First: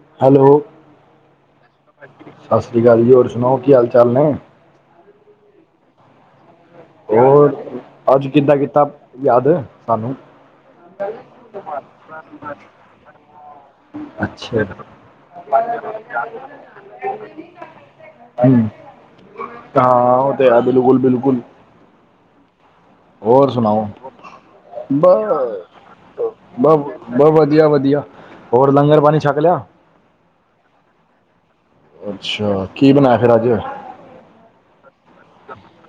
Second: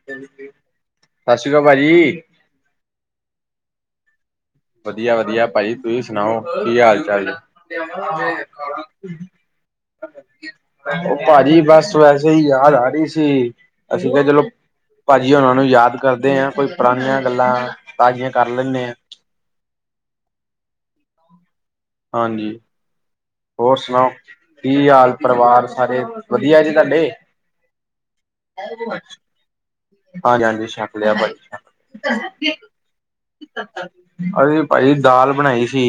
ਸਸ ਹੈਲੋ ਸ੍ਰੀ ਕਾਲ, ਭਾਜੀ। ਸਸ ਸ਼੍ਰੀ ਕਾਲ ਜੀ, ਹੋਰ ਸੁਣਾਓ? ਕੀ ਹਾਲ-ਚਾਲ ਨੇ? ਵਧੀਆ-ਵਧੀਆ ਭਾਜੀ। ਤੁਸੀਂ ਸੁਣਾਓ? ਕੀ ਹਾਲ-ਚਾਲ ਨੇ? ਹੋਰ ਅੱਜ ਕਿੱਦਾਂ ਕੀਤਾ ਯਾਦ ਸਾਨੂੰ ਓ ਭਾਜੀ, ਬਸ ਵੈਸੇ ਈ ਯਾਦ ਆ ਰਹੀ ਸੀ। ਅਸੀਂ ਕਿਹਾ ਚਲੋ ਅੱਛਾ। ਭਾਜੀ ਉਹਨਾਂ ਨੂੰ ਯਾਦ ਕਰਦੇ ਹਾਂ ਕੋਈ ਪੁਰਾਣੀਆਂ ਗੱਲਾਂ ਤਾਜ਼ੀਆਂ ਕਰ [inaudible] ਲੈਂਦੇ ਹਾਂ ਹਾਂ, ਓ ਤੇ ਹੈ, ਬਿਲਕੁਲ-ਬਿਲਕੁਲ। ਹਾਂਜੀ। ਹੋਰ ਸੁਣਾਓ? ਕੀ ਬ ਹਾਲ ਪਰਿਵਾਰ ਸਾਰੇ ਵਧੀਆ ਜੀ ਤੁਹਾਡੇ ਬ ਵਦੀਆ-ਵਦੀਆ। ਹੋਰ, ਲੰਗਰ ਪਾਣੀ ਛੱਕ ਲਿਆ? ਹਾਂਜੀ-ਹਾਂਜੀ, ਛੱਕ ਲਿਆ ਭਾਜੀ। ਅੱਛਾ, ਕੀ ਬਣਾਇਆ ਫੇਰ ਅੱਜ? ਅਸੀ ਵੀ ਭਾਜੀ ਦਾਲ ਬਣਾਈ ਸੀ।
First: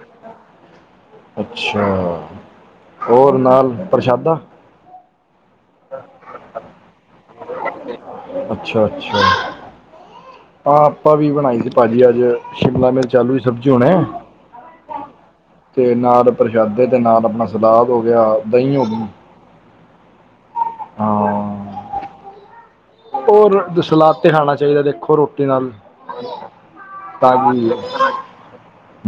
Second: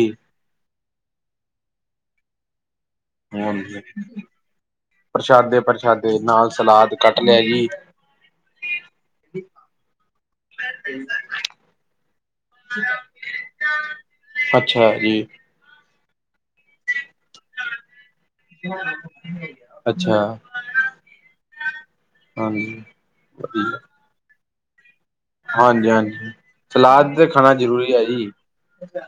ਅੱਛਾ, ਹੋਰ ਨਾਲ ਪ੍ਰਸ਼ਾਦਾ। ਪ੍ਰਸ਼ਾਦੇ-ਪ੍ਰਸ਼ਾਦੇ, ਨਾਲ ਸਲਾਦ ਕੱਟ ਲਿਆ ਜੀ। ਅੱਛਾ-ਅੱਛਾ ਹਾਂ, ਆਪਾਂ ਵੀ ਬਣਾਈ ਸੀ ਭਾਜੀ ਅੱਜ ਸ਼ਿਮਲਾ-ਮਿਰਚ, ਆਲੂ ਦੀ ਸਬਜ਼ੀ ਹੁਣੇ। ਅੱਛਾ ਜੀ ਤੇ ਨਾਲ ਪ੍ਰਸ਼ਾਦੇ ਤੇ ਨਾਲ ਆਪਣਾ ਸਲਾਦ ਹੋ ਗਿਆ, ਦਹੀਂ ਹੋਗੀ। ਅੱਛਾ। ਹਾਂ। ਹਾਂਜੀ। ਹੋਰ, ਸਲਾਦ ਤੇ ਖਾਣਾ ਚਾਈਦਾ, ਦੇਖੋ ਰੋਟੀ ਨਾਲ ਹਾਂਜੀ-ਹਾਂਜੀ, ਸਲਾਦ ਤੇ ਖਾਣਾ ਤਾਜ਼ੀ ਜ਼ਰੂਰੀ ਐ ਜੀ।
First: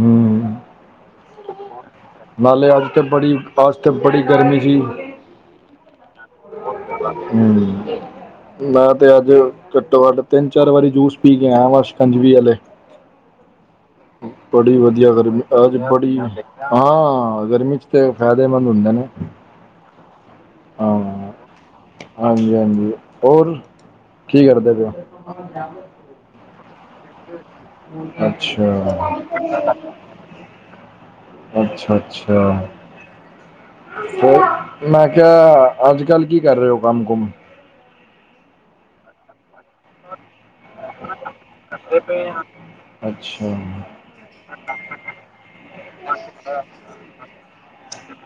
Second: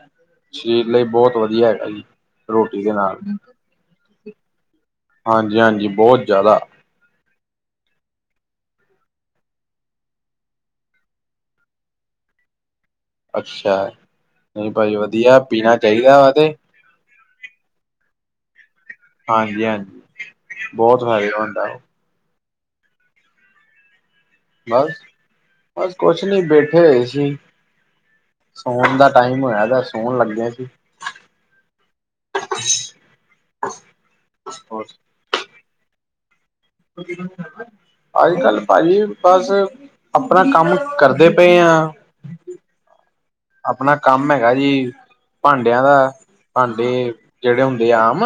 ਹੂੰ ਲਈ ਬੋਤ ਵਦੀਆ ਹੈਗਾ ਜੀ। ਨਾਲੇ ਰੋਟੀ ਅੱਜ ਦੇ ਤੇ ਨਾਲ ਬੜੀ ਫਾਸਟ, ਬੜੀ ਗਰਮੀ ਸੀ। ਹਾਂਜੀ-ਹਾਂਜੀ, ਬੋਤ ਜ਼ਿਆਦਾ। ਹੂੰ ਮੈਂ, ਤੇ ਅੱਜ, ਘੱਟੋ-ਘੱਟ ਤਿੰਨ-ਚਾਰ ਵਾਰੀ ਜੂਸ ਪੀ ਕੇ ਆਇਆ ਵਾ, ਸਿਕੰਜਵੀ ਵਾਲੇ। ਅੱਛਾ ਹੈ ਨਹੀਂ ਬੜੀ ਭਾਜੀ ਵਧੀਆ ਗਰਮੀ, ਪੀਣਾ ਅੱਜ ਬੜੀ ਚਾਹੀਦਾ ਵਾ ਤੇ ਹਾਂ, ਗਰਮੀ ਚ ਤੇ ਫੈਦੇਮੰਦ ਹੁੰਦੇ ਨੇ। ਹਾਂਜੀ-ਹਾਂਜੀ, ਬੋਤ ਫੈਦੇਮੰਦ ਆ ਓ। ਹਾਂਜੀ-ਹਾਂਜੀ, ਹੋਰ? ਬਸ-ਬਸ ਕੁਛ ਨੀ ਬੈਠੇ ਹੋਏ ਸੀ। ਸੋਣ ਅੱਛਾ ਦਾ ਟਾਈਮ, ਹੋਇਆ ਵਾ ਸੋਣ ਲੱਗੇ ਅਸੀ। ਅੱਛਾ-ਅੱਛਾ। ਮੈਂ ਕਿਆ ਅੱਜ-ਕੱਲ੍ਹ ਕੀ ਕਰ ਰਹੇ ਓ? ਅਜ-ਕੱਲ, ਭਾਜੀ ਬਸ ਆਪਣਾ ਕੰਮ ਕਰਦੇ ਪਏ ਆ। ਅੱਛਾ ਆਪਣਾ ਕੰਮ ਹੈਗਾ ਜੀ ਭਾਂਡਿਆਂ ਦਾ ਭਾਂਡੇ, ਜੇੜੇ ਹੁੰਦੇ ਆ ਆਮ।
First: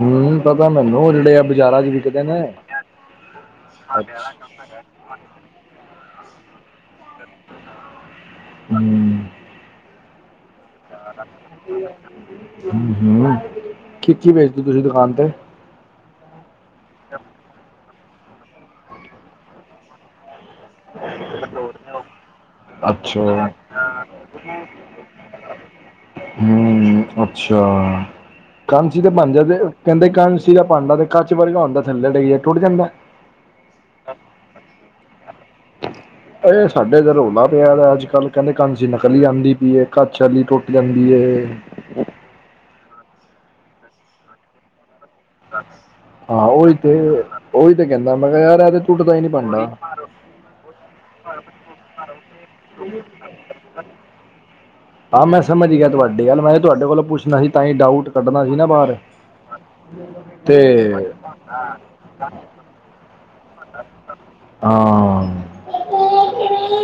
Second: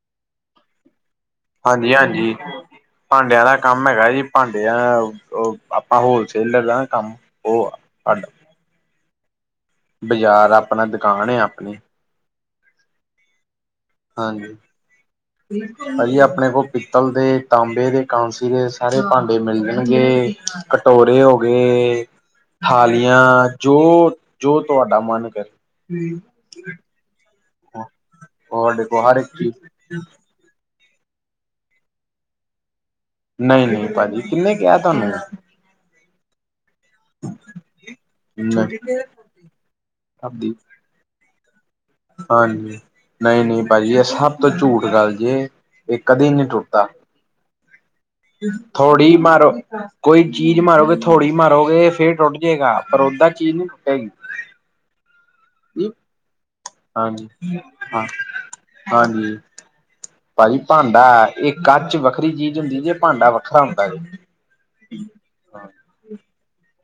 ਹੂੰ, ਪਤਾ ਮੈਨੂੰ ਓ ਜੇੜੇ ਆ ਬਾਜ਼ਾਰਾਂ ਚ ਵਿਕਦੇ ਹਾਂਜੀ-ਹਾਂਜੀ, ਨੇ ਭਾਂਡਿਆਂ ਦਾ ਕੰਮ ਹੈਗਾ ਜੀ, ਅੱਛਾ ਭਾਂਡੇ ਓ ਆਪਾਂ ਹੋਲਸੇਲਰ ਲੈ ਲਾਗੇ ਕੰਮ, ਓ ਅੱਡ ਹੂੰ। ਬਾਜ਼ਾਰ ਆਪਣਾ, ਦੁਕਾਨ ਐ ਆਪਣੀ। ਹੂੰ-ਹੂੰ, ਕੀ-ਕੀ ਹਾਂਜੀ ਵੇਚਦੇ ਓ ਤੁਸੀਂ ਦੁਕਾਨ ਤੇ। ਭਾਜੀ ਆਪਣੇ ਕੋਲ ਪਿੱਤਲ ਦੇ, ਤਾਂਬੇ ਦੇ, ਕਾਂਸੀ ਦੇ ਸਾਰੇ ਭਾਂਡੇ ਮਿਲ ਜਾਣਗੇ। ਕਟੋਰੇ ਹੋਗੇ। ਥਾਲੀਆਂ ਅੱਛਾ ਜੋ-ਜੋ ਤੁਆਡਾ ਮਨ ਕਰੇ। ਹੂੰ, ਅੱਛਾ ਤੁਹਾਡੇ ਕਾਂਸੀ ਕੋਲ ਦੇ ਹਰ ਇੱਕ ਬਣ ਦੇ ਚੀਜ਼ ਜੇ, ਕੈਦੇ ਕਾਂਸੀ ਦਾ ਭਾਂਡਾ ਤੇ ਕੱਚ ਵਰਗਾ ਹੁੰਦਾ, ਥੱਲੇ ਡਿੱਗ ਜੇ ਟੁੱਟ ਜਾਂਦੈ। ਨਈ-ਨਈ ਭਾਅ ਜੀ, ਕੀਨੇ ਕਿਆ ਤੁਆਨੂੰ? ਇਹ ਸਾਡੇ ਤੇ ਰੌਲਾ ਪਿਆ ਦਾ, ਅੱਜ-ਕੱਲ੍ਹ ਕਹਿੰਦੇ ਹਾਂਜੀ ਕਾਂਸੀ ਨਕਲੀ ਆਂਦੀ ਪੀ ਏ। ਕਾਚ ਆਲੀ ਟੁਟ ਲੰਬੀਏ। ਹਾਂਜੀ। ਨਹੀਂ-ਨਹੀਂ ਭਾਜੀ, ਇਹ ਸਭ ਤੋਂ ਝੂਠ ਗੱਲ ਜੇ ਇਹ ਕਦੇ ਨਹੀਂ ਟੁੱਟਦਾ। ਹੂੰ, ਉਹੀ ਤੇ ਕਹਿੰਦਾ ਮੈਂ ਕਿਹਾ ਯਾਰ ਇਹ ਤੇ ਟੁੱਟਦਾ ਥ੍ਹੋੜੀ ਹੀ ਨੀ ਮਾਰੋ ਭਾਂਡਾ ਕੋਈ ਚੀਜ਼ ਮਾਰੋਗੇ। ਥ੍ਹੋੜੀ ਮਾਰੋਗੇ, ਫੇਰ ਟੁੱਟ ਜੇਗਾ। ਪਰ ਓਦਾਂ ਚੀਜ਼ ਨੀ ਟੁੱਟੇਗੀ। ਆਹ ਮੈਂ ਸਮਝ ਗਿਆ ਤੁਵਾਡੀ ਗੱਲ। ਮੈਂ ਕਿਹਾ ਤੁਵਾਡੇ ਕੋਲੋਂ ਪੁੱਛਣਾ ਹੀ ਤਾਂ ਹੀ ਡਾਊਟ ਕੱਢਣਾ ਹੀ ਨਾ ਬਾਹਰ। ਹਮ। ਭਾਜੀ ਤੇ ਭਾਂਡਾ, ਇਹ ਕੱਚ ਵੱਖਰੀ ਚੀਜ਼ ਹੁੰਦੀ ਜੇ। ਭਾਂਡਾ ਵੱਖਰਾ ਹੁੰਦਾ ਦੇ। ਹਾਂ ਹਾਂ।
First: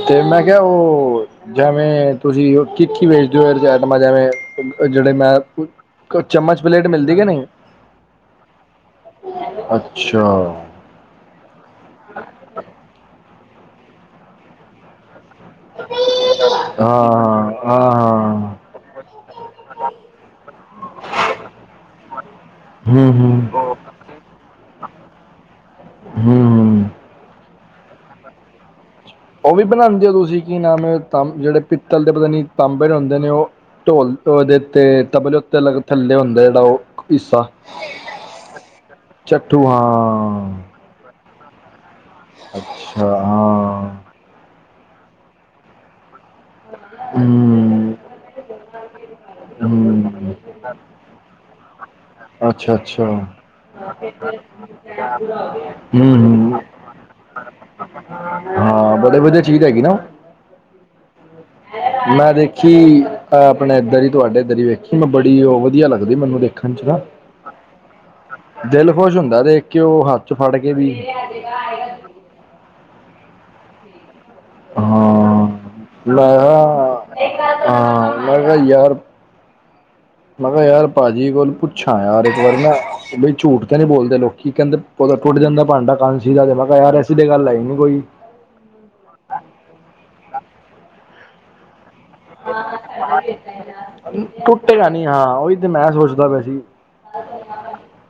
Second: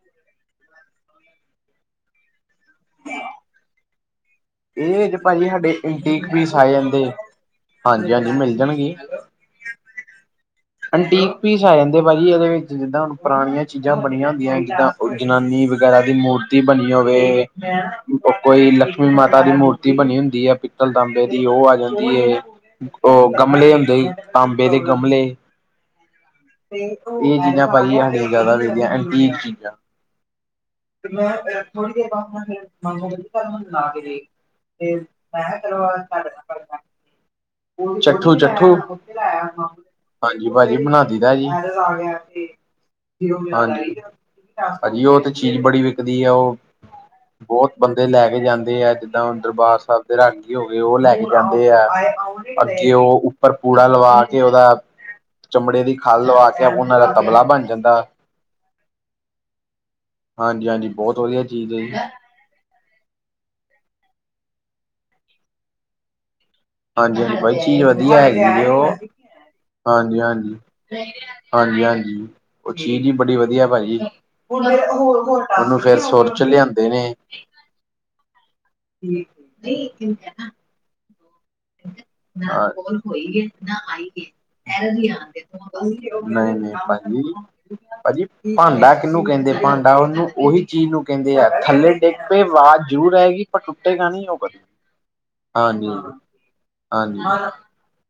ਤੇ ਮੈਂ ਕਿਹਾ, ਉਹ ਜਿਵੇਂ ਤੁਸੀਂ ਕਿੱਥੇ ਵੇਚਦੇ ਓ, ਇਹੋ ਜੀ ਐਟਮਾ ਜਿਵੇਂ ਇਹ ਜਿਹੜੇ ਜੇ ਮੈਂ ਭਾਜੀ ਸਾਡੇ ਕ ਇੰਟੀਕ ਪੀਸ ਆ ਚਮਚ-ਪਲੇਟ ਜਾਂਦੇ ਮਿਲਦੀ ਕੇ ਨਹੀਂ। ਹਾਂਜੀ ਹਾਂਜੀ ਮਿਲ ਜਾਣਗੇ ਅੱਛਾ। ਅੰਟੀਕ ਪੀਸ ਆ ਜਾਂਦੇ ਭਾਜੀ ਇਹਦੇ ਵਿੱਚ, ਜਿੱਦਾਂ ਹੁਣ ਪੁਰਾਣੀਆਂ ਚੀਜ਼ਾਂ ਬਣੀਆਂ ਹੁੰਦੀਆਂ। ਜਿੱਦਾਂ ਕੋਈ ਜ਼ਨਾਨੀ ਵਗੈਰਾ ਦੀ ਮੂਰਤੀ ਬਣੀ ਹੋਵੇ। ਹਾਂ ਹਾਂ ਕੋਈ ਲਕਸ਼ਮੀ ਮਾ ਤਾ ਦੀ ਮੂਰਤੀ ਬਣੀ ਹੁੰਦੀ ਆ, ਪਿੱਤਲ ਤਾਂਬੇ ਦੀ, ਉਹ ਆ ਜਾਂਦੀ ਏ। ਉਹ ਗਮਲੇ ਹੁੰਦੇ ਹਨ, ਤਾਂਬੇ ਦੇ ਗਮਲੇ। ਹੂੰ। ਇਹ ਚੀਜ਼ਾਂ ਭਾਜੀ ਹਾਡੀਆ ਜ਼ਿਆਦਾ ਵਿਕਦੀਆਂ। ਐਨ ਤੇ ਇਹ ਉਹ ਵੀ ਚੀਜ਼ਾਂ। ਬਣਾਉਂਦੇ ਹੋ ਤੁਸੀਂ ਕੀ ਨਾਮ ਹੈ ਜਿਹੜੇ ਪਿੱਤਲ ਦੇ ਪਤਾ ਨੀ ਤਾਂਬੇ ਦੇ ਹੁੰਦੇ ਨੇ ਉਹ ਢੋਲ ਉਹਦੇ ਉੱਤੇ ਤਬਲੇ ਉੱਤੇ ਥੱਲੇ ਹੁੰਦਾ ਜਿਹੜਾ ਉਹ ਹਿੱਸਾ ਚੱਠੂ-ਚੱਠੂ। ਚੱਠੂ ਹਾਂਜੀ, ਹਾਂ ਭਾਜੀ ਬਣਾਦੀਦਾ ਜੀ। ਹਾਂਜੀ-ਹਾਂਜੀ, ਅੱਛਾ ਹਾਂ ਉਹ ਤੇ ਚੀਜ਼ ਬੜੀ ਵਿਕਦੀ ਆ। ਉਹ ਹਮ। ਬਹੁਤ ਬੰਦੇ ਲੈ ਕੇ ਜਾਂਦੇ ਆ। ਜਿੱਦਾ ਹੁਣ ਦਰਬਾਰ ਸਾਹਿਬ ਦੇ ਹੂੰ ਰਾਗੀ ਹੋਗੇ, ਉਹ ਲੈ ਕੇ ਜਾਂਦੇ ਆ। ਅੱਛਾ ਅੱਗੇਉ ਅੱਛਾ ਉੱਪਰ ਪੂਰਾ ਲਵਾ ਕੇ ਉਹਦਾ ਚਮੜੇ ਦੀ [inaudible] ਖਲ ਲਵਾ ਕੇ ਉਹਨਾਂ ਦਾ ਤਬਲਾ ਬਣ ਜਾਂਦਾ। ਹਾਂ ਬੜੇ ਵਧੀਆ ਚੀਜ਼ ਹੈਗੀ ਨਾ ਉਹ। ਹਾਂਜੀ-ਹਾਂਜੀ, ਬਹੁਤ ਵਧੀਆ। ਚੀਜ਼ ਹੈ ਜੀ ਮੈਂ ਦੇਖੀ ਅ ਆਪਣੇ ਇਧਰ ਈ ਤੁਹਾਡੇ ਇਧਰ ਵੇਖੀ। ਮੈਂ ਬੜੀ ਉਹ ਵਧੀਆ ਲੱਗਦੀ ਮੈਨੂੰ। ਦੇਖੀ ਹਾਂਜੀ-ਹਾਂਜੀ, ਬਾਈ ਚੀਜ਼ ਵਧੀਆ ਹੈਗੀ ਦਿਲ ਉਹ, ਖੁਸ਼ ਹੁੰਦਾ ਦੇਖ ਕੇ ਉਹ ਹੱਥ ਚ ਫੜ ਹਾਂਜੀ-ਹਾਂਜੀ। ਕੇ ਵੀ ਹਾਂਜੀ-ਹਾਂਜੀ, ਉਹ ਚੀਜ਼ ਜੀ ਬੜੀ ਵਧੀਆ, ਭਾਜੀ। ਹਾਂ ਉਹਨੂੰ ਫੇਰ ਸੁਰ ਮੈਂ 'ਚ ਲਿਆਂਦੇ ਨੇ। ਕਿਹਾ ਹਾਂ, ਮੈਂ ਕਿਹਾ ਯਾਰ ਠੀਕ ਨਹੀਂ ਕਿ ਮੈਂ ਕਿਹਾ ਯਾਰ ਭਾਜੀ [unintelligible] ਅੱਛਾ ਯਾਰ, ਇੱਕ ਵਾਰੀ ਨਾ ਬਈ ਝੂਠ ਤਾਂ ਨੀ ਬੋਲਦੇ ਲੋਕੀ। ਕਹਿੰਦੇ ਪੇ ਟੁੱਟ ਜਾਂਦਾ ਭਾਂਡਾ ਕਾਂਸੀ ਦਾ ਤੇ ਮੈਂ ਨਹੀਂ-ਨਹੀਂ ਕਿਹਾ ਯਾਰ ਭਾਜੀ ਤੁਡੇ ਗੱਲ ਆਈ ਨੀ ਕੋਈ ਭਾਜੀ ਭਾਂਡਾ ਕਿਹਨੂੰ ਕਹਿੰਦੇ। ਭਾਂਡਾ ਉਹਨੂੰ, ਉਹੀ ਚੀਜ਼ ਨੂੰ ਕਹਿੰਦੇ ਆ। ਥੱਲੇ ਇੱਕ ਵਾਜ਼ ਜ਼ਰੂਰ ਆਏਗੀ, ਪਰ ਟੁੱਟੇਗਾ ਨੀ ਉਹ ਕਦੀ। ਟੁੱਟੇਗਾ ਨਹੀਂ ਹਾਂ ਉਹੀ ਤੇ ਹਾਂਜੀ, ਮੈਂ ਹਾਂ ਸੋਚਦਾ ਪਿਆ ਸੀ। ਹਾਂਜੀ।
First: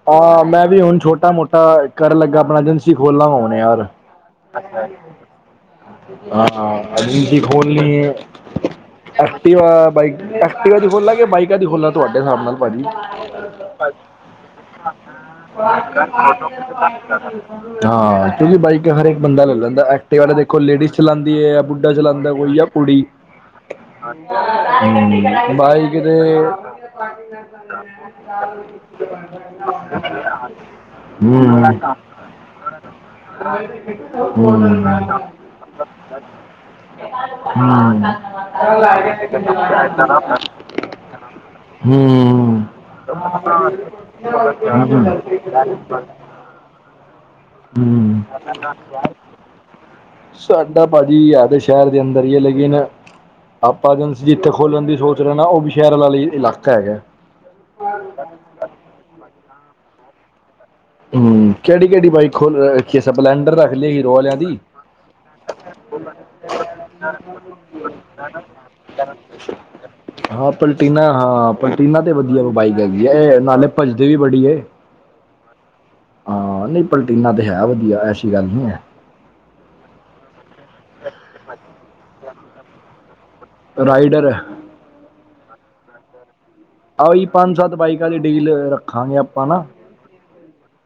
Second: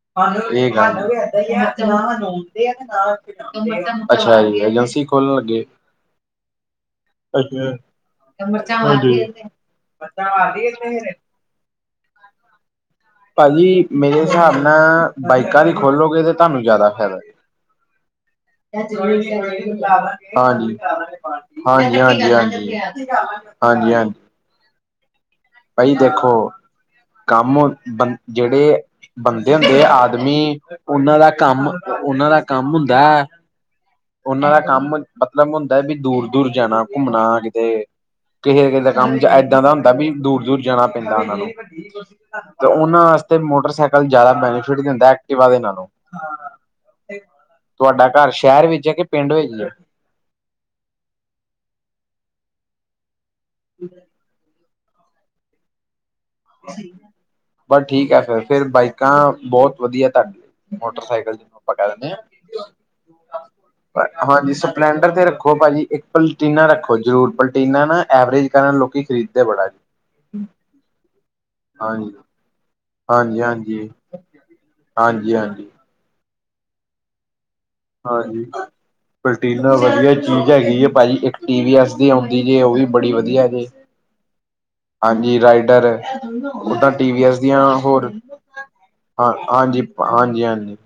ਹਾਂ ਇਹ ਮੈਂ ਵੀ ਗੱਲ ਹੁਣ ਛੋਟਾ ਮੋਟਾ ਕਰਨ ਲੱਗਾ ਆਪਣਾ ਏਜੰਸੀ ਖੋਲਣਾ ਹੁਣ ਯਾਰ। [unintelligible] ਅੱਛਾ ਜੀ, ਏਜੰਸੀ ਖੋਲਣ ਲੱਗੇ। ਹਾਂ, ਏਜੰਸੀ ਖੋਲਣੀ ਏ। ਐਕਟੀਵਾ ਬਾਈਕ ਐਕਟੀਵਾ ਦੀ ਖੁਲ ਆ ਕੇ ਬਾਈਕਾਂ ਚ ਖੁੱਲ ਆ ਤੁਹਾਡੇ ਹਿਸਾਬ ਨਾਲ? ਭਾਜੀ ਭਾਜੀ ਮੇਰੇ ਹਿਸਾਬ ਨਾਲ ਬਾਈਕਾਂ ਦੀ ਖੋਲੋਗੇ ਤੇ ਤੁਹਾਨੂੰ ਜ਼ਿਆਦਾ ਫਾਇਦਾ [unintelligible] ਹਾਂ ਕਿਉਂਕਿ ਬਾਈਕ ਹਰ ਇੱਕ ਬੰਦਾ ਲੈ ਲੈਂਦਾ ਐਕਟਿਵ ਵਾਲਾ ਦੇ ਕੋਈ ਹਾਂਜੀ ਲੇਡੀਜ਼ ਚਲਾਦੀ ਹੈ, ਜਾਂ ਬੁੱਢਾ ਹਾਂਜੀ ਹਾਂਜੀ ਚਲਾਂਦਾ ਕੋਈ ਆ ਹਾਂਜੀ ਕੁੜੀ? ਹਾਂਜੀ ਹਾਂਜੀ ਭਾਜੀ ਬਾਈਕ ਦੇਖੋ ਤੇ ਕੰਮ ਬੰ ਜਿਹੜੇ ਬੰਦੇ ਹੁੰਦੇ ਆਦਮੀ [unintelligible] ਉਹਨਾਂ ਦਾ ਕੰਮ ਹੂੰ। ਉਹਨਾਂ ਦਾ ਕੰਮ ਹੁੰਦਾ, ਉਹਨਾਂ ਦਾ ਕੰਮ ਹੂੰ ਮਤਲਬ ਹੁੰ ਵੀ ਦੂਰ-ਦੂਰ ਜਾਣਾ ਘੁੰਮਣਾ ਕਿਤੇ ਕਿਸੇ-ਕਿਸੇ ਦਾ ਕੰਮ ਜਾਂ ਏਦਾਂ ਦਾ ਹੁੰਦਾ ਵੀ ਦੂਰ ਦੂਰ ਜਾਣਾ ਪੈਂਦਾ, ਉਹਨਾਂ ਨੂੰ ਤੇ ਉਹਨਾਂ ਵਾਸਤੇ ਮੋਟਰਸਾਈਕਲ ਜ਼ਿਆਦਾ ਬੈਨੀਫਿਟ ਦਿੰਦਾ ਐਕਟਿਵਾ ਦੇ ਨਾਲੋਂ ਤੁਹਾਡਾ ਘਰ ਸ਼ਹਿਰ ਵਿੱਚ ਹੈ, ਕਿ ਪਿੰਡ ਵਿੱਚ ਹੈ। ਸਾਡਾ ਭਾਜੀ ਹੈ, ਤੇ ਸ਼ਹਿਰ ਦੇ ਅੰਦਰ ਹੀ ਹੈ ਲੇਕਿਨ ਆਪਾਂ ਏਜੰਸੀ ਇਥੇ ਖੋਲਣ ਦੀ ਸੋਚ ਉਹ ਵੀ ਸ਼ਹਿਰ ਵਾਲੇ ਇਲਾਕਾ ਹੈਗਾ ਬਸ ਠੀਕ ਹੈ, ਫਿਰ-ਫਿਰ ਬਾਈਕਾਂ ਬਹੁਤ ਵਧੀਆ ਤੁਹਾਡੇ ਮੋਟਰਸਾਈਕਲ ਹੂੰ ਜਿਹਨੂੰ ਆਪਾਂ ਕਿਹੜੀ ਕਹਿ ਕਿਹੜੀ ਦਿੰਨੇ ਬਾਈਕ ਖੋਲ ਰੱਖੀ ਹੈ ਸਪਲੈਂਡਰ ਰੱਖ ਲਈ ਹਾਂ, ਹੀਰੋ ਵਾਲਿਆਂ ਹਾਂਜੀ ਦੀ ਸਪਲੈਂਡਰ ਤੇ ਰੱਖੋ ਭਾਜੀ। ਇੱਕ ਪਲਟੀਨਾ ਰੱਖੋ ਜੋ ਪਲਟੀਨਾ ਨਾ ਐਵਰੇਜ ਕਰਨ ਲੋਕ ਖਰੀਦਦੇ ਬੜਾ ਜੀ। ਹਾਂ ਪਲਟੀਨਾ ਹਾਂ ਪਲਟੀਨਾ ਹਾਂਜੀ ਤੇ ਵਧੀਆ ਬਾਈਕ ਹੈਗੀ ਹੈ ਏ ਇਹ ਨਾਲੇ ਭੱਜਦੀ ਵੀ ਬੜੀ ਏ ਹਾਂਜੀ-ਹਾਂਜੀ, ਹਾਂ ਨਹੀਂ ਪਲਟੀਨਾ ਤੇ ਹੈ ਵ ਹਾਂਜੀ ਪਲਟੀਨਾ ਵਧੀਆ ਚੀਜ਼ ਹੈਗੀ ਹੈ ਏ ਭਾਜੀ ਇੱਕ ਟੀ ਵੀ ਐੱਸ ਦੀ ਜੇ ਉਹ ਵੀ ਬੜੀ ਵਧੀਆ ਜੇ ਰਾਈਡਰ ਹੈ। ਹਾਂਜੀ, ਰਾਈਡਰ ਉਦਾਂ ਟੀ ਵੀ ਆਹੀ ਐਸ ਪੰਜ ਦੀਆਂ ਸੱਤ ਬਾਈਕਾਂ ਹੋਰ, ਦੀ ਡੀਲ ਰੱਖਾਂਗੇ ਆਪਾਂ ਨਾ ਹਾਂਜੀ-ਹਾਂਜੀ-ਹਾਂਜੀ।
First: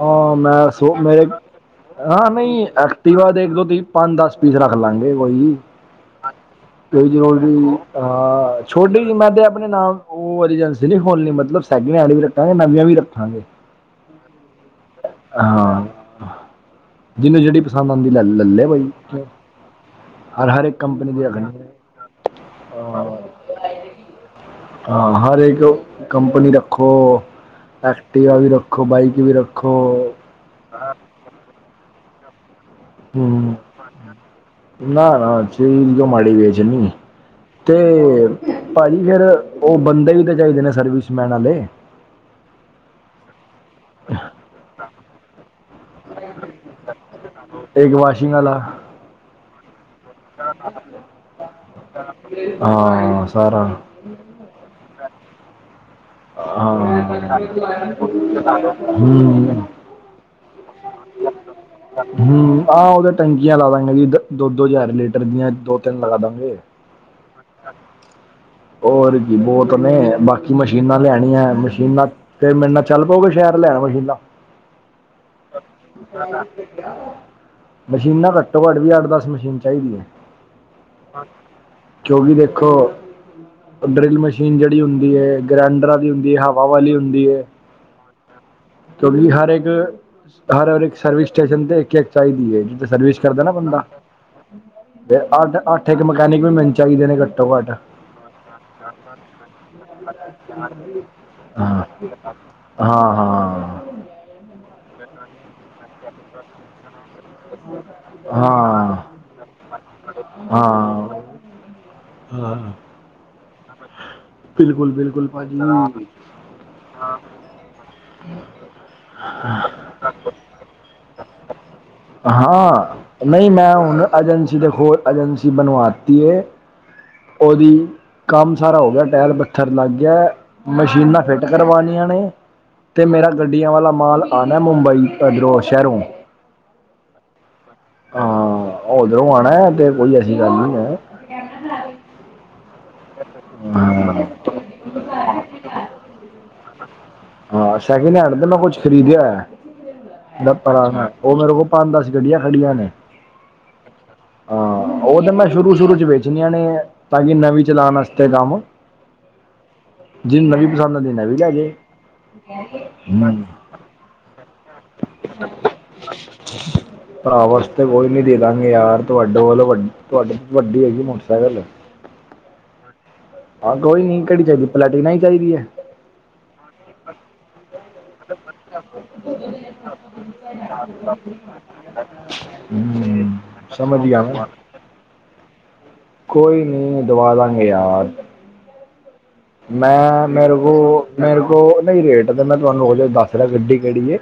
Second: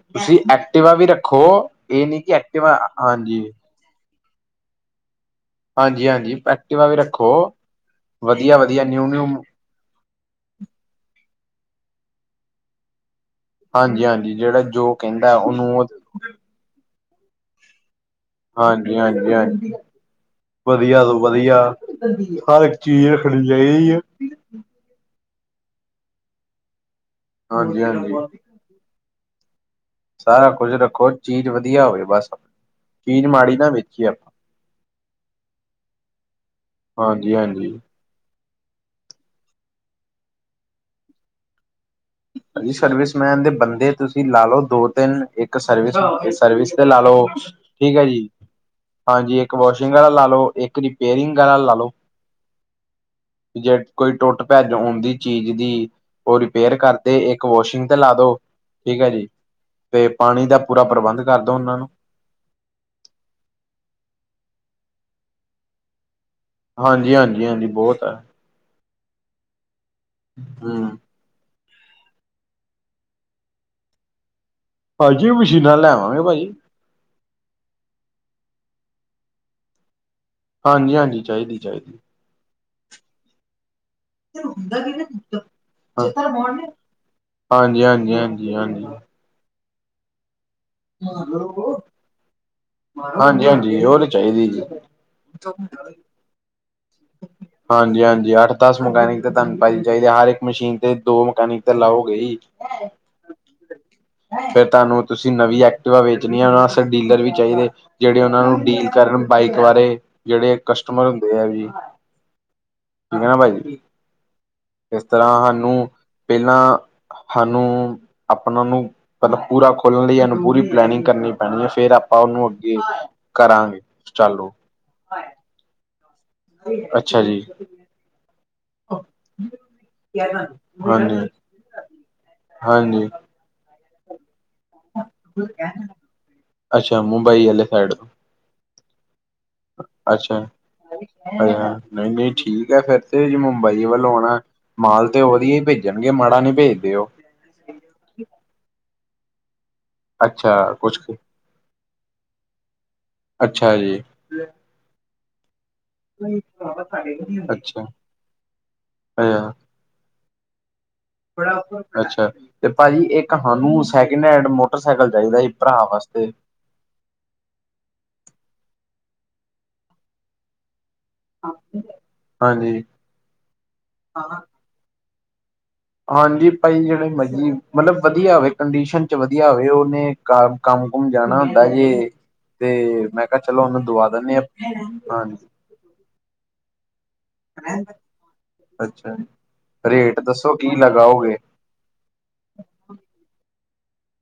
ਹਾਂ ਮੈਂ ਸੋ ਐਕਟੀਵਾ ਵੀ ਮੇਰੇ ਰੱਖੋ, ਇਹ ਨੀ ਹਾਂ ਕਿ ਨਹੀਂ ਐਕਟੀਵਾ ਐਕਟੀਵਾ ਹਾਂਜੀ। ਦੇਖ ਲੋ ਤੁਸੀਂ ਪੰਜ ਦਸ ਪੀਸ ਰੱਖ ਲਾਂਗੇ ਕੋਈ ਨੀ ਹਾਂਜੀ ਹਾਂਜੀ ਐਕਟਿਵਾ [unintelligible] ਵੀ ਰੱਖੋ ਵਧੀਆ ਹਾਂ ਵਧੀਆ ਛੋਡੀ ਨਿਊ ਜੀ ਨਿਊ ਮੈਂ ਤੇ ਆਪਣੇ ਨਾਲ ਉਹ ਏਜਸੀ ਨੀ ਖੋਲਣੀ ਮਤਲਬ ਸੈਕਿੰਡ ਹੈਂਡ ਵੀ ਰੱਖਾਂਗੇ, ਨਵੀ ਵੀ ਰੱਖਾਂਗੇ। ਹਾਂਜੀ'ਹਾਂਜੀ, ਜਿਹੜਾ ਜੋ ਕਹਿੰਦਾ ਹਾਂ ਉਹਨੂੰ ਜਿਹਨੂੰ ਜਿਹੜੀ ਪਸੰਦ ਆਦੀ ਲੈ ਲਏ ਬਈ ਹਾਂਜੀ ਹਾਂਜੀ ਹਾਂਜੀ ਵਧੀਆ ਤੋਂ ਵਧੀਆ ਹਰ ਇੱਕ ਚੀਜ਼ ਰੱਖਣੀ ਚਾਹੀਦੀ ਆ। ਹਾਂ ਇਕ ਹਰ ਕੰਪਨੀ ਰੱਖੋ, ਹਾਂਜੀ ਹਾਂਜੀ ਐਕਟੀਵਾ ਵੀ ਰੱਖੋ। ਰੱਖੋ ਬਾਈਕ ਵੀ ਰੱਖੋ। ਸਾਰਾ ਕੁਝ ਰੱਖੋ ਚੀਜ਼ ਵਧੀਆ ਹੋਵੇ, ਬਸ ਆਪਣੀ ਚੀਜ਼ ਮਾੜੀ ਨਾ ਵੇਚੀ ਆ। ਨਾ-ਨਾ ਚੀਜ ਮਾੜੀ ਕਿਓ ਮਾੜੀ ਵੇਚਣੀ ਹਾਂਜੀ-ਹਾਂਜੀ, ਤੇ ਭਾਜੀ ਫੇਰ ਉਹ ਬੰਦੇ ਵੀ ਤਾਂ ਚਾਹੀਦੇ ਨੇ ਸਰਵਿਸ ਮੈਨਾਂ ਦੇ ਸਰਵਿਸਮੈਨ ਦੇ ਬੰਦੇ ਤੁਸੀਂ ਲਾ ਲਓ ਦੋ ਤਿੰਨ ਇੱਕ ਸਰਵਿਸ ਸਰਵਿਸ ਤੇ ਲਾ ਲਓ। ਇੱਕ ਠੀਕ ਹੈ ਜੀ ਵਾਸ਼ਿੰਗ ਆਲਾ ਹਾਂਜੀ ਇੱਕ ਵਾਸ਼ਿੰਗ ਵਾਲਾ ਲਾ ਲੋ ਇੱਕ ਰਿਪੇਅਰਿੰਗ ਵਾਲਾ ਲਾ ਲੋ ਹਾਂ ਸਾਰਾ ਕੋਈ ਟੁੱਟ ਭੱਜ ਹੁੰਦੀ ਚੀਜ਼ ਦੀ ਉਹ ਰਿਪੇਅਰ ਕਰ ਹਾਂ ਤੇ ਇੱਕ ਵਾਸ਼ਿੰਗ ਤੇ ਲਾ ਦੋ ਠੀਕ ਹੈ ਜੀ ਹੂੰ ਤੇ ਪਾਣੀ ਦਾ ਪੂਰਾ ਪ੍ਰਬੰਧ ਕਰ ਦੋ ਉਹਨਾਂ ਨੂੰ ਹੂੰ ਆਹ ਉਹਦੇ ਟੈਂਕੀਆਂ ਲਾ ਦਾਂਗੇ ਜੀ ਦੋ ਦੋ ਹਜ਼ਾਰ ਲੀਟਰ ਦੀਆਂ ਦੋ ਤਿੰਨ ਲਗਾ ਦਵਾਂਗੇ ਹਾਂਜੀ ਹਾਂਜੀ ਹਾਂਜੀ ਬਹੁਤ ਹੈ ਹੋਰ ਕੀ ਬਹੁਤ ਨੇ ਬਾਕੀ ਹੂੰ ਮਸ਼ੀਨਾਂ ਲਿਆਣ ਨੀ ਐ ਮਸ਼ੀਨਾਂ ਤੇ ਮੇਰੇ ਨਾਲ ਚੱਲ ਪਉਗੇ ਸ਼ੈਰ ਲੈਣ ਮਸ਼ੀਨਾਂ? ਹਾਂਜੀ, ਮਸ਼ੀਨਾਂ ਲੈ ਆਵਾਂਗੇ ਪਾਜੀ। ਮਸ਼ੀਨਾਂ ਘੱਟੋ ਘੱਟ ਵੀ ਅੱਠ-ਦੱਸ ਮਸ਼ੀਨ ਚਾਈਦੀਏ। ਹਾਂਜੀ-ਹਾਂਜੀ, ਚਾਈਦੀ-ਚਾਈਦੀ। ਜੋ ਵੀ ਦੇਖੋ ਡਰਿਲ ਮਸ਼ੀਨ ਜੇੜੀ ਹੁੰਦੀਏ, ਗ੍ਰੈਂਡਰਾਂ ਦੀ ਹੁੰਦੀਏ, ਹਵਾ ਵਾਲੀ ਹੁੰਦੀਏ। ਹਾਂਜੀ-ਹਾਂਜੀ-ਹਾਂਜੀ-ਹਾਂਜੀ ਕਿਉਂਕਿ ਹਰ ਏਕ ਹਰ ਇੱਕ ਸਰਵਿਸ ਸਟੇਸ਼ਨ ਤੇ ਇੱਕ-ਇੱਕ ਚਾਈਦੀ ਏ, ਜਿੱਥੇ ਸਰਵਿਸ ਕਰਦਾ ਨਾ‌ ਬੰਦਾ। ਹਾਂਜੀ-ਹਾਂਜੀ ਉਹ ਨੀ ਚਾਈਦੀ ਜੀ। ਫੇਰ ਅੱਠ-ਅੱਠ ਏਕ ਮਕੈਨਿਕ ਵੀ ਮਿਲ ਹਾਂਜੀ-ਹਾਂਜੀ ਅੱਠ-ਦਸ ਮਕੈਨਿਕ ਤੇ ਤੁਆਨੂੰ ਪਾਜੀ ਚਾਈਦੇ, ਹਰ ਮਸ਼ੀਨ ਤੇ ਦੋ ਮਕੈਨਿਕ ਤਾਂ ਹਾਂ ਲਾਓ ਗੇਈ। ਹਾਂ ਹਾਂ ਫੇਰ ਤਾਨੂੰ ਤੁਸੀਂ ਨਵੀਂ ਐਕਟਿਵਾ ਵੇਚਣੀ ਆ, ਓਨਾ ਵਾਸਤੇ ਡੀਲਰ ਵੀ ਚਾਈਦੇ ਜੇੜੇ ਓਨਾਂ ਨੂੰ ਡੀਲ ਹਾਂ ਕਰਨ ਬਾਈਕ ਬਾਰੇ ਜੇੜੇ ਕਸਟਮਰ ਹੁੰਦੇ ਆ ਵੀ। ਹਾ। ਠੀਕੈ ਨਾ ਬਾਈ, ਇਸ ਬਿਲਕੁਲ ਤਰ੍ਹਾਂ ਭਾਜੀ ਹਾਨੂੰ ਪੈਲਾਂ ਹਾਨੂੰ ਅਪਨਾ ਨੂੰ ਮਤਲਬ ਪੂਰਾ ਖੋਲਣ ਲਈ ਏਨੂੰ ਪੂਰੀ ਪਲੈਨਿੰਗ ਕਰਨੀ ਪੈਣੀਏ, ਫੇਰ ਆਪ ਹਾਂ, ਨਈ ਮੈਂ ਹੁਨ ਚਾਲੂ ਅਜੰਸੀ ਦੇ ਕੋਲ ਅਜੰਸੀ ਬਣਵਾਤੀਏ। ਅੱਛਾ ਜੀ। ਕੰਮ ਸਾਰਾ ਹੋ ਗਯਾ, ਟੈਲ ਪੱਥਰ ਲੱਗ ਗਿਆਂ, ਮਸ਼ੀਨਾਂ ਹਾਂਜੀ ਫਿੱਟ ਕਰਵਾਉਣੀਆਂ ਨੇ। ਹਾਂਜੀ ਤੇ ਮੇਰਾ ਗੱਡੀਆਂ ਵਾਲਾ ਮਾਲ ਆਣਾ ਏ ਮੁੰਬਈ ਇੱਧਰੋਂ ਸ਼ਹਿਰੋਂ ਅੱਛਾ, ਮੁੰਬਈ ਆਲੇ ਸਾਈਡ ਹਾਂ, ਓਦਰੋਂ ਆਣਾ ਤੇ ਕੋਈ ਐਸੀ ਗੱਲ ਨਈ ਐ। ਅ ਨਈ-ਨਈ ਠੀਕੈ ਫੇਰ। ਤੇ ਜੀ ਮੁੰਬਈ ਵੱਲੋਂ ਹਾਂ ਆਣਾ, ਮਾਲ ਤੇ ਵਧੀਆ ਈ ਭੇਜਣਗੇ ਮਾੜਾ ਨੀ ਪੇਜਦੇ ਓ। ਹਾਂ ਸੈਕਿੰਡ ਹੈਂਡ ਤੇ ਮੈਂ ਕੁਛ ਖਰੀਦਿਆ ਹੋਯਾ ਅੱਛਾ ਕੁਛ [unintelligible] ਓ ਮੇਰੇ ਕੋਲ ਪੰਜ-ਦੱਸ ਗੱਡੀਆਂ ਖੜੀਆਂ ਨੇ। ਅੱਛਾ ਜੀ। ਹਾਂ, ਓ ਤਾਂ ਮੈਂ ਸ਼ੁਰੂ-ਸ਼ੁਰੂ‌ ਚ ਵੇਚਣੀਆਂ ਨੇ ਤਾਂ ਕਿ ਨਵੀਂ ਅੱਛਾ ਚਲਾਣ ਆਸਤੇ ਕੰਮ ਅੱਛਾ। ਜਿਨੂੰ ਨਵੀਂ ਪਸੰਦ ਨਵੀ ਲੈਜੇ। ਅੱਛਾ ਤੇ ਪਾਜੀ, ਇੱਕ ਸਾਨੂੰ ਸੈਕਿੰਡ ਹੈਂਡ ਮੋਟਰਸਾਈਕਲ ਚਾਈਦਾ ਸੀ ਪਰਾ ਵਾਸਤੇ। ਪਰਾ ਵਾਸਤੇ ਕੋਈ ਨੀ ਦੇ ਦਾਂਗੇ ਯਾਰ ਤੁਆਡੇ ਵੱਲ ਵੱ ਤੁਆਡੇ ਤੋ ਵੱਡੀ ਹੈਗੀ ਮੋਟਰ ਸੈਕਲ। ਹਾਂਜੀ। ਹਾਂ ਕੋਈ ਨੀ ਕੇੜੀ ਚਾਈਦੀ, ਪਲੈਟੀਨਾ ਹੀ ਚਾਈਦੀ ਐ? ਹਾਂਜੀ, ਪਾਈ ਜੇੜੇ ਮਰਜੀ ਮਤਲਬ ਵਦੀਆ ਹੋਵੇ ਕੰਡੀਸ਼ਨ ਚ ਵਧੀਆ ਹੋਵੇ, ਓਨੇ ਕੰਮ-ਕੁਮ ਜਾਣਾ ਹੁੰਦਾ ਜੇ। ਤੇ ਮੈਂ ਹੂੰ ਕੇਆ ਚਲੋ ਓਨੂੰ ਸਮਝ ਦਵਾ ਗਿਆ ਦਿੰਨੇ ਆਂ ਮੈਂ ਹਾਂਜੀ। ਕੋਈ ਨੀਂ ਦਵਾ ਦਾਂਗੇ ਯਾਰ। ਅੱਛਾ ਜੀ। ਮੈ ਮੇਰੇ ਕੋਲ ਮੇਰੇ ਕੋਲ ਓਨੇ ਰੇਟ ਤੇ ਮੈ ਤੁਆਨੂੰ ਓ ਜੇਈ ਦੱਸ ਰੇਆ ਗੱਡੀ ਕੇੜੀ ਏ।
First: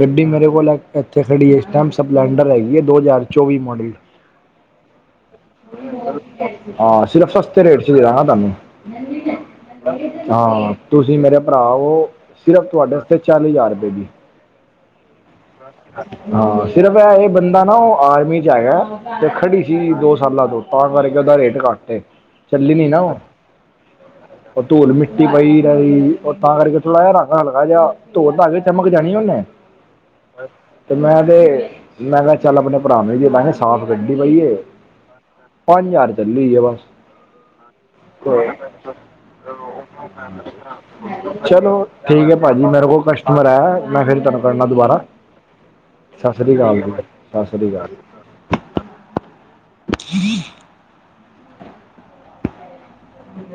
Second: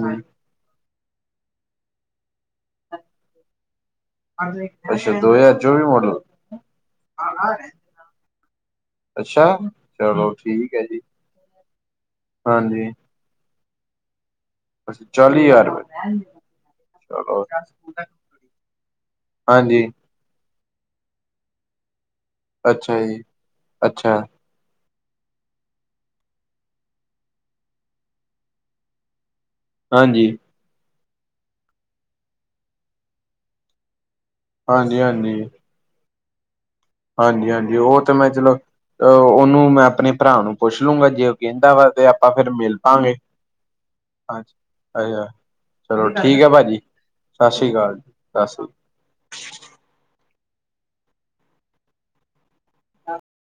ਗੱਡੀ ਮੇਰੇ ਕੋਲ ਇਥੇ ਏਥੇ ਖੜੀ ਐ ਏਸ ਟੈਮ ਸਪਲੈਡਰ ਹੈਗੀਏ ਦੋ ਹਜ਼ਾਰ ਚੋਵੀ ਮਾਡਲ। ਹਾਂਜੀ ਅੱਛਾ ਦੋ ਹਜ਼ਾਰ ਚੌਵੀ ਮੋਡਲ ਹਾਂ, ਸਿਰਫ ਸਸਤੇ ਰੇਟ 'ਚ ਦੇਣਾ ਤਾਨੂੰ। ਅੱਛਾ। ਚਲੋ ਹਾਂ, ਠੀਕ ਹੈ ਜੀ ਤੁਸੀ ਮੇਰੇ ਪਰਾ ਓ ਸਿਰਫ ਹਾਂਜੀ ਤੁਆਡੇ ਆਸਤੇ ਚਾਲੀ ਹਜਾਰ ਰਪਏ ਦੀ। ਅ ਚਾਲੀ ਜਾਰ। ਹਾਂ, ਸਿਰਫ ਐਏ ਬੰਦਾ ਨਾ ਓ ਆਰਮੀ 'ਚ ਹੈਗਾ ਤੇ, ਖੜੀ ਹਾਂਜੀ ਸੀ ਦੋਸਤ ਸਾਲਾ ਤੋਂ ਤਾਂ ਕਰਕੇ ਓਦਾ ਰੇਟ ਕੱਟ ਏ। ਅੱਛਾ ਜੀ, ਅੱਛਾ। ਓ ਤੁਲ-ਮਿੱਟੀ ਪਈ ਰਹੀ ਓਤਾਂ ਕਰਕੇ ਥੋੜਾ ਜਾ ਰੰਗ ਹਲਕਾ ਜੇਆ ਓ ਧੋ-ਧਾ ਕੇ ਚਮਕ ਜਾਣੀ ਓਨੇ। ਹਾਂਜੀ। ਮੈ ਤੇ ਮੈ ਤੇ ਚਲ ਅਪਨੇ ਪਰਾ ਨੂੰ ਦਿਖਾਵਾਂ ਸਾਫ ਗਢੀ ਪਈਏ। ਹਾਂਜੀ-ਹਾਂਜੀ। ਪੰਜ ਜਾਰ ਚਲੀ ਹੋਈ ਏ ਬਸ। ਹਾਂਜੀ-ਹਾਂਜੀ ਓ ਤੇ ਮੈ ਚਲੋ ਓਨੂੰ ਮੈ ਅਪਨੇ ਪਰਾ ਨੂੰ ਪੁੱਛ ਲਾਗਾਂ ਜੇ ਓ ਕੈਂਦਾ ਵਾ ਤੇ ਆਪਾ ਫਿਰ ਮਿਲ ਪਾਗੇ। ਅਗਰ ਐ, ਮੈ ਫੇਰ ਕਰਦਾ ਤੁਆਨੁ ਦੁਬਾਰਾ। ਚਲੋ ਸਤਿ ਠੀਕੈ ਸ੍ਰੀ ਪਾਜੀ, ਅਕਾਲ ਜੀ ਸਤਿ ਸ਼੍ਰੀ ਸ੍ਰੀ ਅਕਾਲ ਜੀ ਸਤਿ ਸ੍ਰੀ ਅਕਾਲ।